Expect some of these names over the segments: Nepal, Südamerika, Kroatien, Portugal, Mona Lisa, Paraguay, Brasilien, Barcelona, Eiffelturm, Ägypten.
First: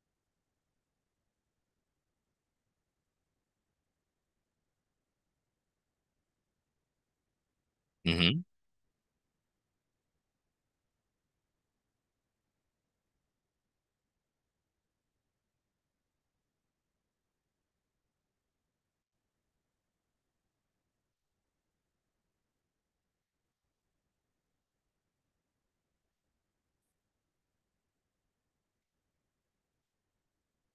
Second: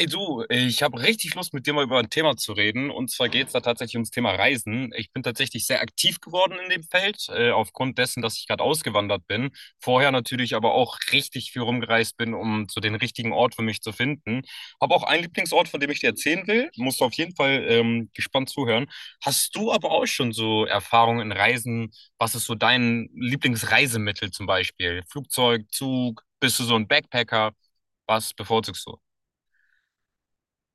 Hey du, ich habe richtig Lust, mit dir mal über ein Thema zu reden. Und zwar geht es da tatsächlich ums Thema Reisen. Ich bin tatsächlich sehr aktiv geworden in dem Feld, aufgrund dessen, dass Mhm. ich gerade ausgewandert bin. Vorher natürlich aber auch richtig viel rumgereist bin, um so den richtigen Ort für mich zu finden. Habe auch einen Lieblingsort, von dem ich dir erzählen will. Musst du auf jeden Fall gespannt zuhören. Hast du aber auch schon so Erfahrungen in Reisen? Was ist so dein Lieblingsreisemittel zum Beispiel? Flugzeug, Zug? Bist du so ein Backpacker? Was bevorzugst du?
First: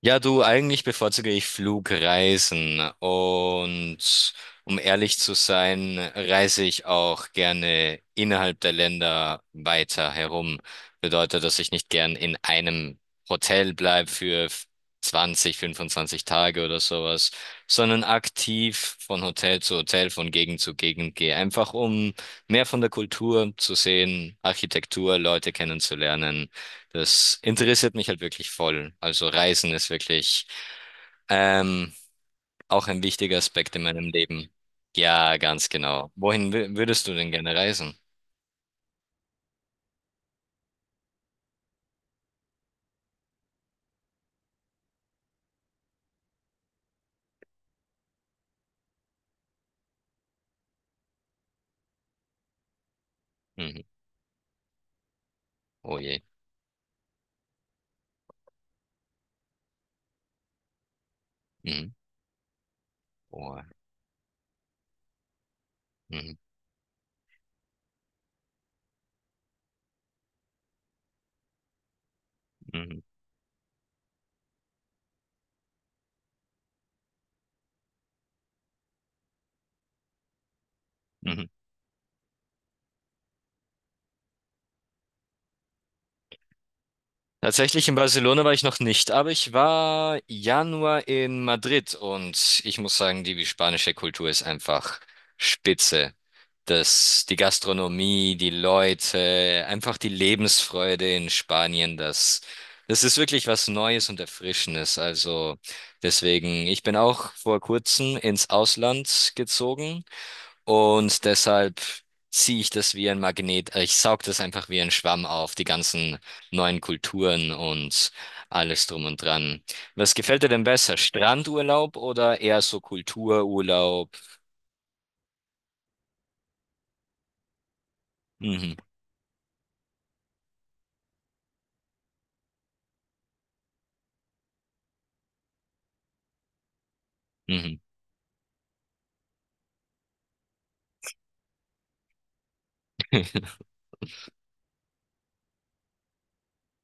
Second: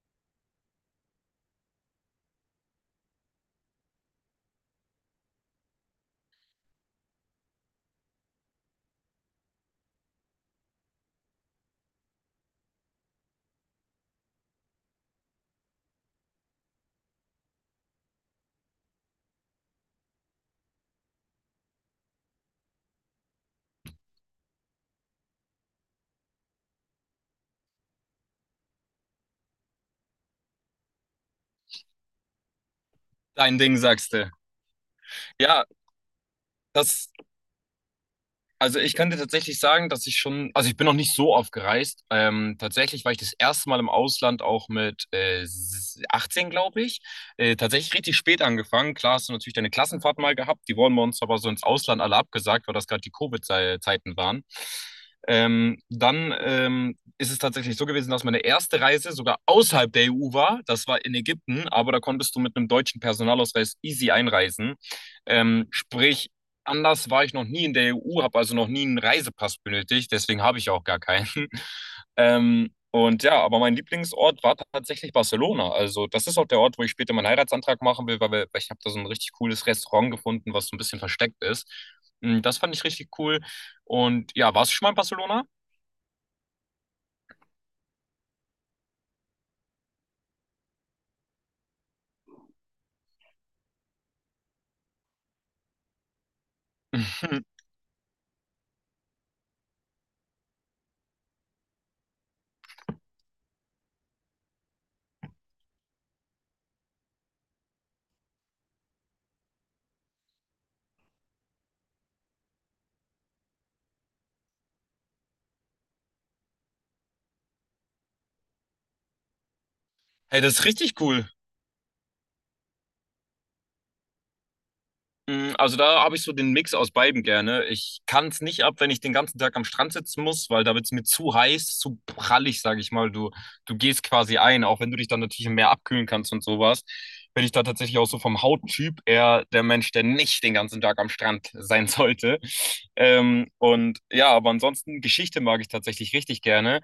Ja, du, eigentlich bevorzuge ich Flugreisen und, um ehrlich zu sein, reise ich auch gerne innerhalb der Länder weiter herum. Bedeutet, dass ich nicht gern in einem Hotel bleibe für 20, 25 Tage oder sowas, sondern aktiv von Hotel zu Hotel, von Gegend zu Gegend gehe, einfach um mehr von der Kultur zu sehen, Architektur, Leute kennenzulernen. Das interessiert mich halt wirklich voll. Also Reisen ist wirklich ähm, auch ein wichtiger Dein Ding, Aspekt in meinem sagst du. Leben. Ja, Ja, ganz genau. Wohin würdest das du denn gerne reisen? also ich kann dir tatsächlich sagen, dass ich schon, also ich bin noch nicht so oft gereist. Tatsächlich war ich das erste Mal im Ausland auch mit 18, glaube ich. Tatsächlich richtig spät angefangen. Klar hast du natürlich deine Klassenfahrt mal gehabt. Die wurden bei uns aber so ins Ausland alle abgesagt, weil das gerade die Mhm. Covid-Zeiten waren. Ähm, Oh je. dann ähm, ist es tatsächlich so gewesen, dass meine erste Reise sogar außerhalb der EU war. Das war in Ägypten, aber Mhm. da konntest du mit einem deutschen Oh. Personalausweis easy einreisen. Sprich, Mhm. anders war ich noch nie in der EU, habe also noch nie einen Reisepass benötigt, deswegen habe ich auch gar keinen. Mhm. Und ja, aber mein Lieblingsort war tatsächlich Barcelona. Also das ist auch der Ort, wo ich später meinen Heiratsantrag machen will, weil ich habe da so ein richtig cooles Restaurant gefunden, was so ein bisschen versteckt Mhm. ist. Das fand ich richtig cool. Und ja, warst du schon mal in Barcelona? Tatsächlich in Barcelona war ich noch nicht, aber ich war Januar in Madrid, und ich muss sagen, die spanische Kultur ist einfach spitze. Das, die Gastronomie, die Leute, einfach die Lebensfreude in Spanien, das ist wirklich was Neues und Erfrischendes. Also deswegen, ich bin auch vor kurzem ins Ausland gezogen, und deshalb ziehe ich das wie ein Magnet, ich saug das einfach wie ein Schwamm auf, die ganzen neuen Kulturen und alles drum und dran. Was Hey, gefällt dir das ist denn besser, richtig cool. Strandurlaub oder eher so Kultururlaub? Also da habe ich so den Mix aus beidem gerne. Ich kann es nicht ab, Mhm, wenn ich den ganzen Tag am Strand sitzen muss, weil da wird es mir zu heiß, zu prallig, sage ich mal. Du gehst quasi ein, auch wenn du dich dann natürlich im Meer abkühlen kannst und sowas. Bin ich da mhm. tatsächlich auch so vom Hauttyp eher der Mensch, der nicht den ganzen Tag am Strand sein sollte. Und ja, aber ansonsten Geschichte mag ich tatsächlich richtig gerne.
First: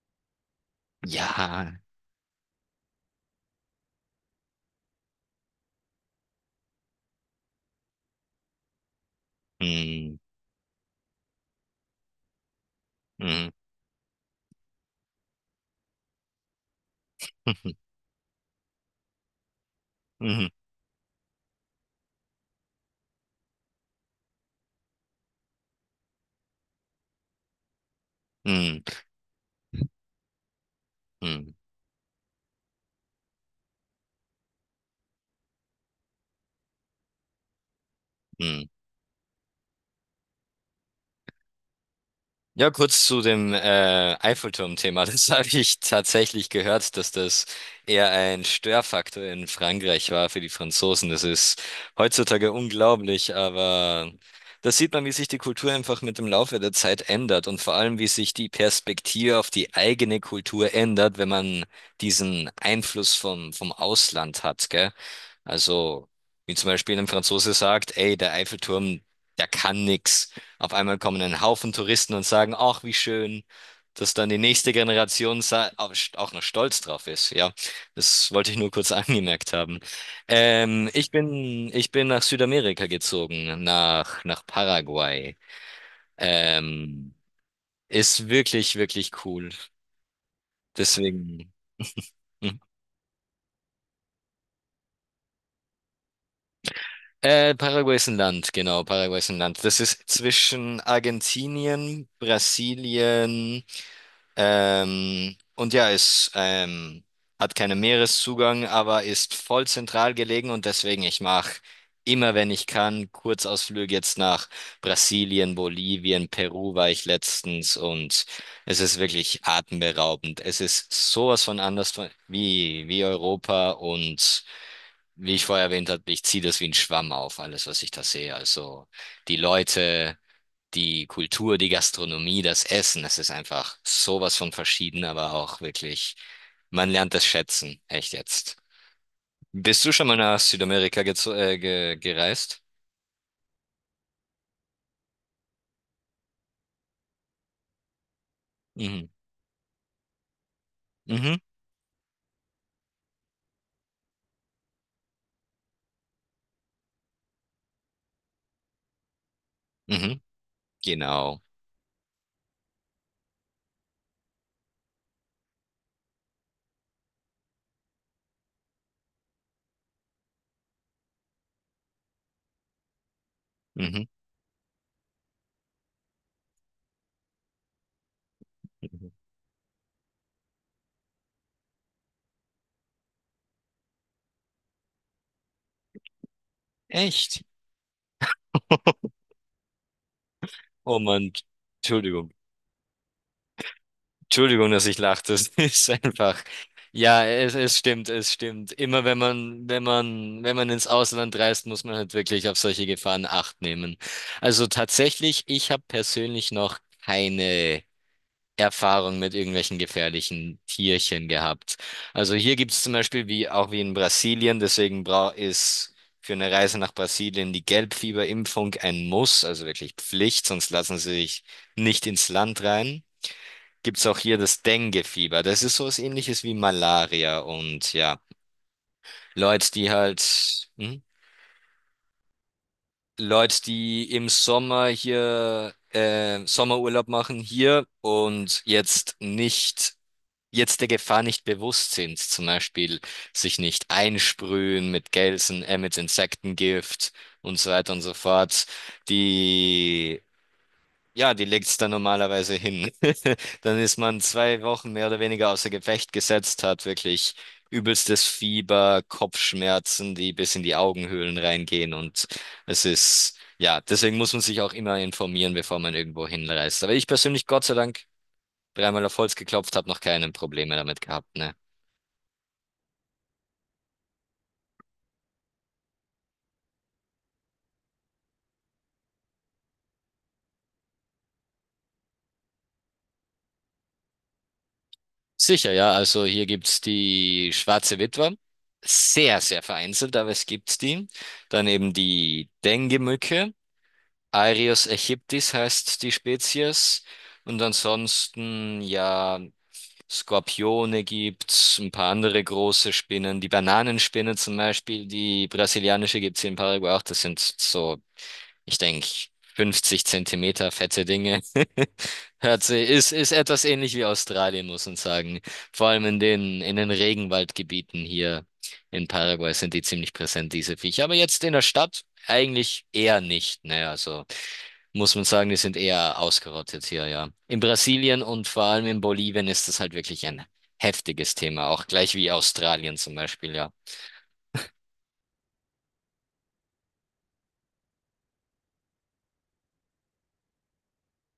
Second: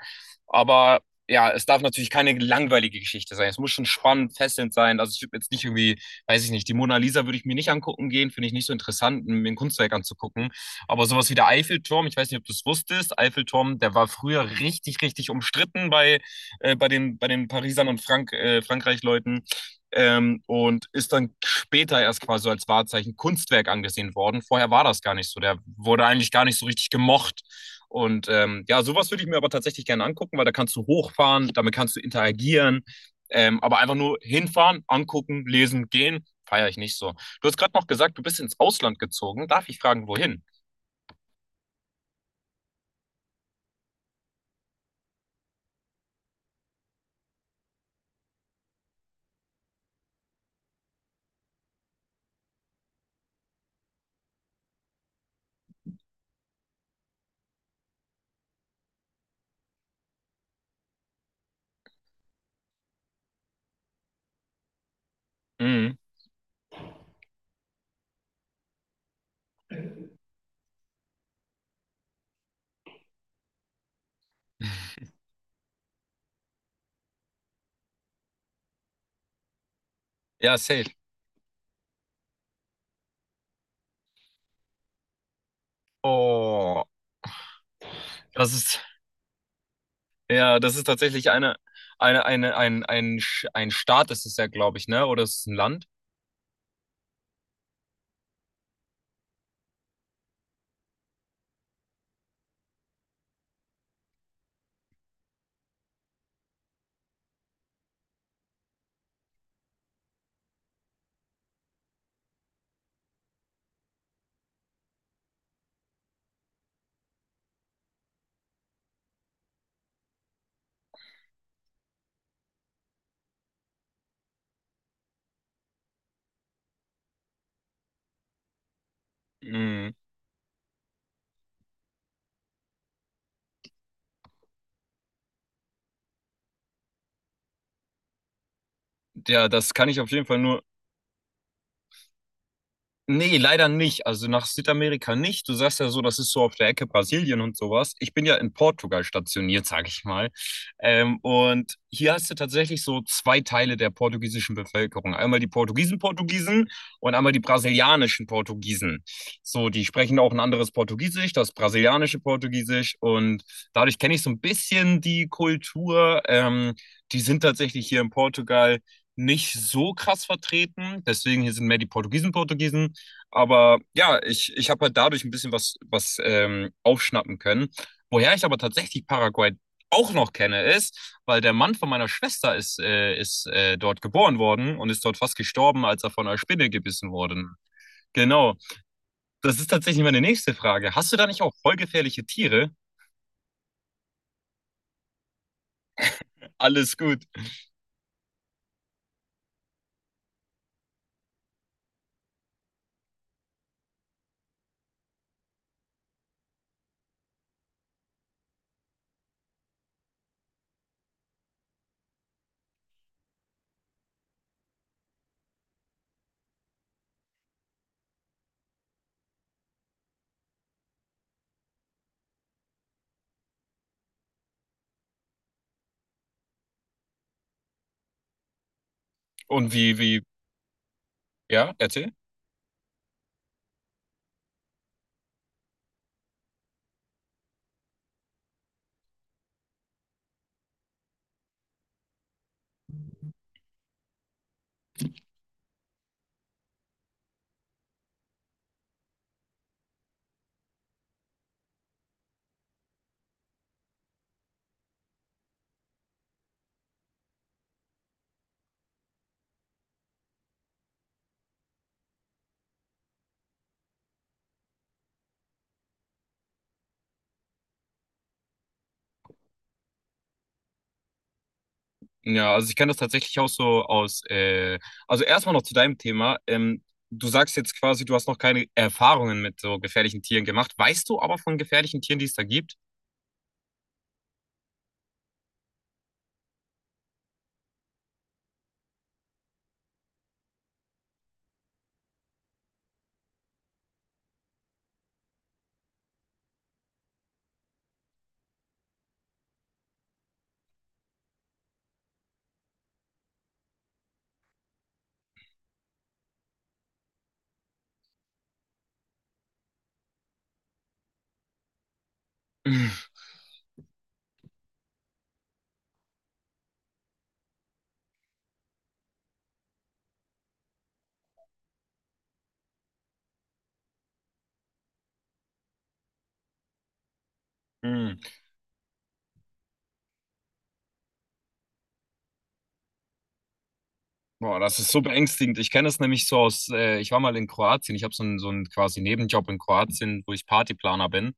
Aber ja, es Ja. darf natürlich keine langweilige Geschichte sein. Es muss schon spannend, fesselnd sein. Also ich würde jetzt nicht irgendwie weiß ich nicht, die Mona Lisa würde ich mir nicht angucken gehen, finde ich nicht so interessant, mir ein Kunstwerk Mhm, anzugucken. Aber sowas wie der Eiffelturm, ich weiß nicht, ob du es wusstest, mhm, Eiffelturm, der war früher richtig, richtig umstritten bei den Parisern und Frankreich-Leuten. Mhm, Und ist dann später erst quasi so als Wahrzeichen Kunstwerk angesehen worden. Vorher war das gar nicht so. Der wurde eigentlich gar nicht so richtig gemocht. Und ja, mhm, sowas würde ich mir aber tatsächlich gerne angucken, weil da kannst du hochfahren, mhm, damit kannst du interagieren, aber einfach nur hinfahren, angucken, lesen, gehen, feiere ich nicht so. Du hast gerade noch gesagt, du bist ins mhm. Ausland gezogen. Darf ich fragen, wohin? Ja, kurz zu dem Eiffelturm-Thema. Das habe ich tatsächlich gehört, dass das eher ein Störfaktor in Frankreich war für die Franzosen. Das ist heutzutage unglaublich, aber das sieht man, wie sich die Kultur einfach mit dem Laufe der Zeit ändert und vor allem, wie sich die Perspektive auf die eigene Kultur ändert, wenn man diesen Einfluss vom Ausland hat, gell? Mhm. Also, wie zum Beispiel ein Franzose sagt, ey, der Eiffelturm, der kann nix. Auf einmal kommen ein Haufen Touristen und sagen, ach, wie schön, dass dann die nächste Generation auch noch stolz drauf ist. Ja, das wollte ich nur kurz angemerkt haben. Ja, Ähm, safe. ich bin, ich bin nach Südamerika gezogen, nach Paraguay. Oh, Ähm, Ist das wirklich, ist, wirklich cool. ja, das ist tatsächlich Deswegen. Eine, Hm. Ein, Sch- ein Staat ist es ja, glaube ich, ne? Oder ist es ein Land? Paraguay ist ein Land, genau, Paraguay ist ein Land. Das ist zwischen Argentinien, Brasilien. Es hat keinen Meereszugang, aber ist voll zentral gelegen, und deswegen ich mache immer, wenn ich kann, Kurzausflüge jetzt nach Brasilien, Bolivien, Peru war ich letztens, und es ist wirklich atemberaubend. Es ist sowas von anders von, wie Europa, und wie ich vorher erwähnt habe, ich ziehe das wie ein Schwamm auf, alles, was ich da sehe. Also die Mhm. Leute, die Kultur, die Gastronomie, das Essen, es ist einfach sowas von verschieden, aber auch wirklich, man lernt es schätzen, echt jetzt. Ja, das Bist kann du ich schon auf mal jeden Fall nach nur, Südamerika gezo- ge gereist? Nee, leider nicht. Also nach Südamerika nicht. Du sagst ja so, das ist so auf der Ecke Brasilien und sowas. Ich bin ja in Portugal Mhm. stationiert, sage ich mal. Mhm. Und hier hast du tatsächlich so zwei Teile der portugiesischen Bevölkerung. Einmal die Portugiesen Portugiesen und einmal die brasilianischen Portugiesen. So, die sprechen Mhm. auch ein anderes Portugiesisch, Genau. das brasilianische Portugiesisch. Und dadurch kenne ich so ein bisschen die Kultur. Die sind tatsächlich hier in Portugal nicht so krass vertreten. Deswegen hier sind mehr die Portugiesen Portugiesen. Aber Mhm. ja, ich habe halt dadurch ein bisschen was, aufschnappen können. Woher ich aber tatsächlich Mhm. Paraguay auch noch kenne, ist, weil der Mann von meiner Schwester ist, ist dort geboren worden und ist dort fast gestorben, als er von einer Spinne gebissen Echt? wurde. Genau. Das ist tatsächlich meine nächste Frage. Oh Hast du da Mann, nicht auch voll gefährliche Entschuldigung. Tiere? Entschuldigung, dass ich lachte. Es ist einfach. Alles Ja, gut. es stimmt, es stimmt. Immer wenn man ins Ausland reist, muss man halt wirklich auf solche Gefahren Acht nehmen. Also tatsächlich, ich habe persönlich noch keine Erfahrung mit irgendwelchen gefährlichen Tierchen gehabt. Also hier gibt es zum Beispiel, wie auch wie in Brasilien, deswegen, bra ist für eine Reise nach Brasilien die Gelbfieberimpfung ein Muss, also wirklich Pflicht, sonst lassen sie sich nicht ins Land rein. Gibt's auch hier das Dengue-Fieber. Das ist so was Ähnliches wie Malaria. Und ja, Leute, Und die wie, wie, halt, hm? ja, erzähl. Leute, die im Sommer hier Sommerurlaub machen hier und jetzt der Gefahr nicht bewusst sind, zum Beispiel sich nicht einsprühen mit Gelsen, mit Insektengift und so weiter und so fort, die Ja, die legt's dann normalerweise hin. Dann ist man 2 Wochen mehr oder weniger außer Gefecht gesetzt, hat wirklich übelstes Fieber, Kopfschmerzen, die bis in die Augenhöhlen reingehen, und es ist, ja, deswegen muss man sich auch immer informieren, bevor man irgendwo hinreist. Aber ich persönlich, Gott sei Dank, dreimal auf Holz geklopft, habe noch keine Probleme damit gehabt, ne? Ja, also ich kenne das tatsächlich auch so aus. Also erstmal noch zu deinem Thema. Du sagst jetzt quasi, du hast noch keine Erfahrungen mit so gefährlichen Tieren gemacht. Weißt du aber von gefährlichen Tieren, die es da gibt? Sicher, ja, also hier gibt's die Schwarze Witwe. Sehr, sehr vereinzelt, aber es gibt die. Dann eben die Dengue-Mücke. Aereus aegyptis heißt die Spezies. Und ansonsten, ja, Skorpione gibt's, ein paar andere große Spinnen. Die Bananenspinne zum Beispiel, die brasilianische, gibt's hier in Paraguay auch. Das sind so, ich denke, 50 Zentimeter fette Dinge. Ist etwas ähnlich wie Australien, muss man sagen. Vor allem in den, Regenwaldgebieten hier in Paraguay sind die ziemlich präsent, diese Viecher. Aber jetzt in der Stadt eigentlich eher nicht. Naja, also muss man sagen, die sind eher ausgerottet hier, ja. In Brasilien und vor allem in Bolivien ist das halt wirklich ein heftiges Thema, auch gleich wie Australien zum Beispiel, ja. Boah, das ist so beängstigend. Ich kenne es nämlich so aus, ich war mal in Kroatien, ich habe so einen quasi Nebenjob in Kroatien, wo ich Partyplaner bin.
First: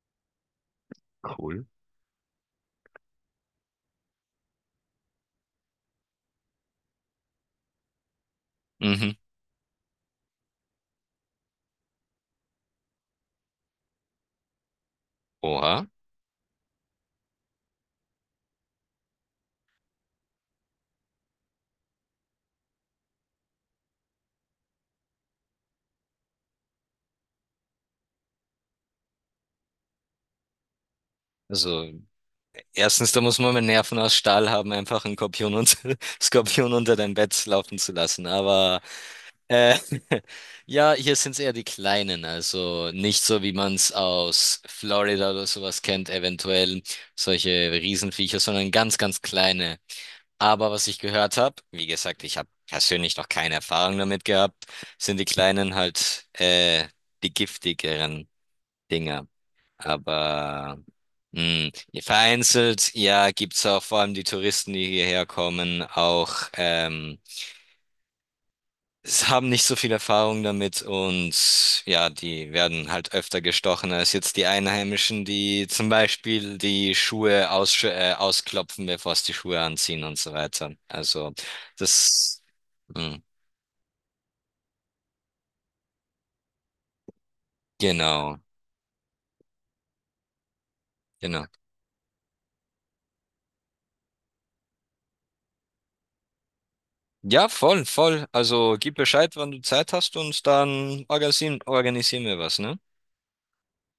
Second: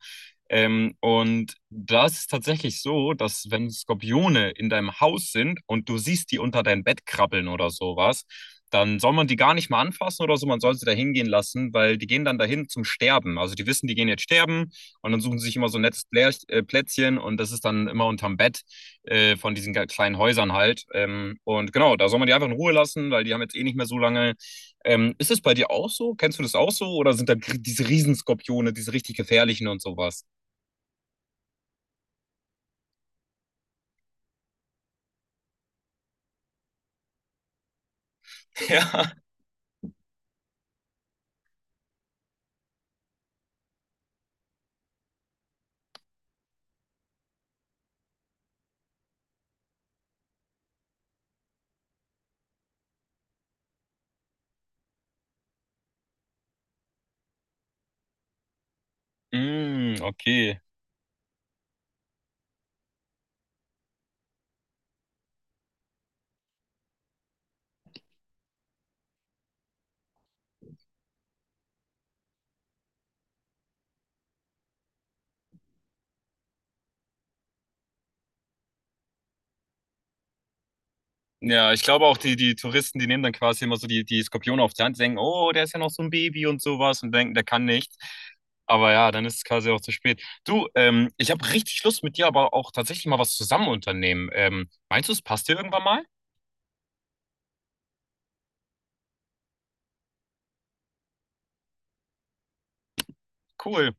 Und da ist es tatsächlich so, dass wenn Skorpione in deinem Haus sind und du siehst die unter dein Bett krabbeln oder sowas, dann soll Mhm. man die gar nicht mal anfassen oder so, man soll sie da hingehen lassen, weil die gehen dann dahin zum Sterben. Also die wissen, die gehen jetzt sterben und dann suchen sie sich immer so ein Oha. nettes Plätzchen und das ist dann immer unterm Bett von diesen kleinen Häusern halt. Und genau, da soll man die einfach in Ruhe lassen, weil die haben jetzt eh nicht mehr so lange. Ist es bei dir auch so? Kennst du das auch so? Oder sind da gr- diese Riesenskorpione, diese richtig gefährlichen und sowas? Also erstens, da muss man mit Nerven aus Stahl haben, einfach einen Skorpion, und, Skorpion unter dein Bett laufen zu lassen. Aber äh, ja, hier sind es eher die Kleinen, also nicht so, wie man es aus Florida oder sowas kennt, eventuell solche Riesenviecher, sondern ganz, ganz kleine. Aber was ich gehört habe, wie gesagt, ich habe persönlich noch keine Erfahrung damit gehabt, sind die kleinen halt die giftigeren Dinger. Ja. Mm, okay. Aber mh, vereinzelt, ja, gibt's auch vor allem die Touristen, die hierher kommen, auch es haben nicht so viel Erfahrung damit, und ja, die werden halt öfter gestochen als jetzt die Einheimischen, die zum Beispiel die Schuhe ausklopfen, bevor es die Schuhe anziehen und so weiter. Also Ja, ich glaube auch, die, das die Touristen, die nehmen hm, dann quasi immer so die Skorpione auf die Hand, denken, oh, der ist ja noch so ein Baby und sowas und denken, der kann nichts. genau, Aber ja, dann ist es quasi auch zu spät. Du, ich habe genau. richtig Lust mit dir, aber auch tatsächlich mal was zusammen unternehmen. Meinst du, es passt dir irgendwann mal? Ja, voll, voll. Also gib Bescheid, wann du Zeit hast, und dann organisieren wir was, ne? Cool.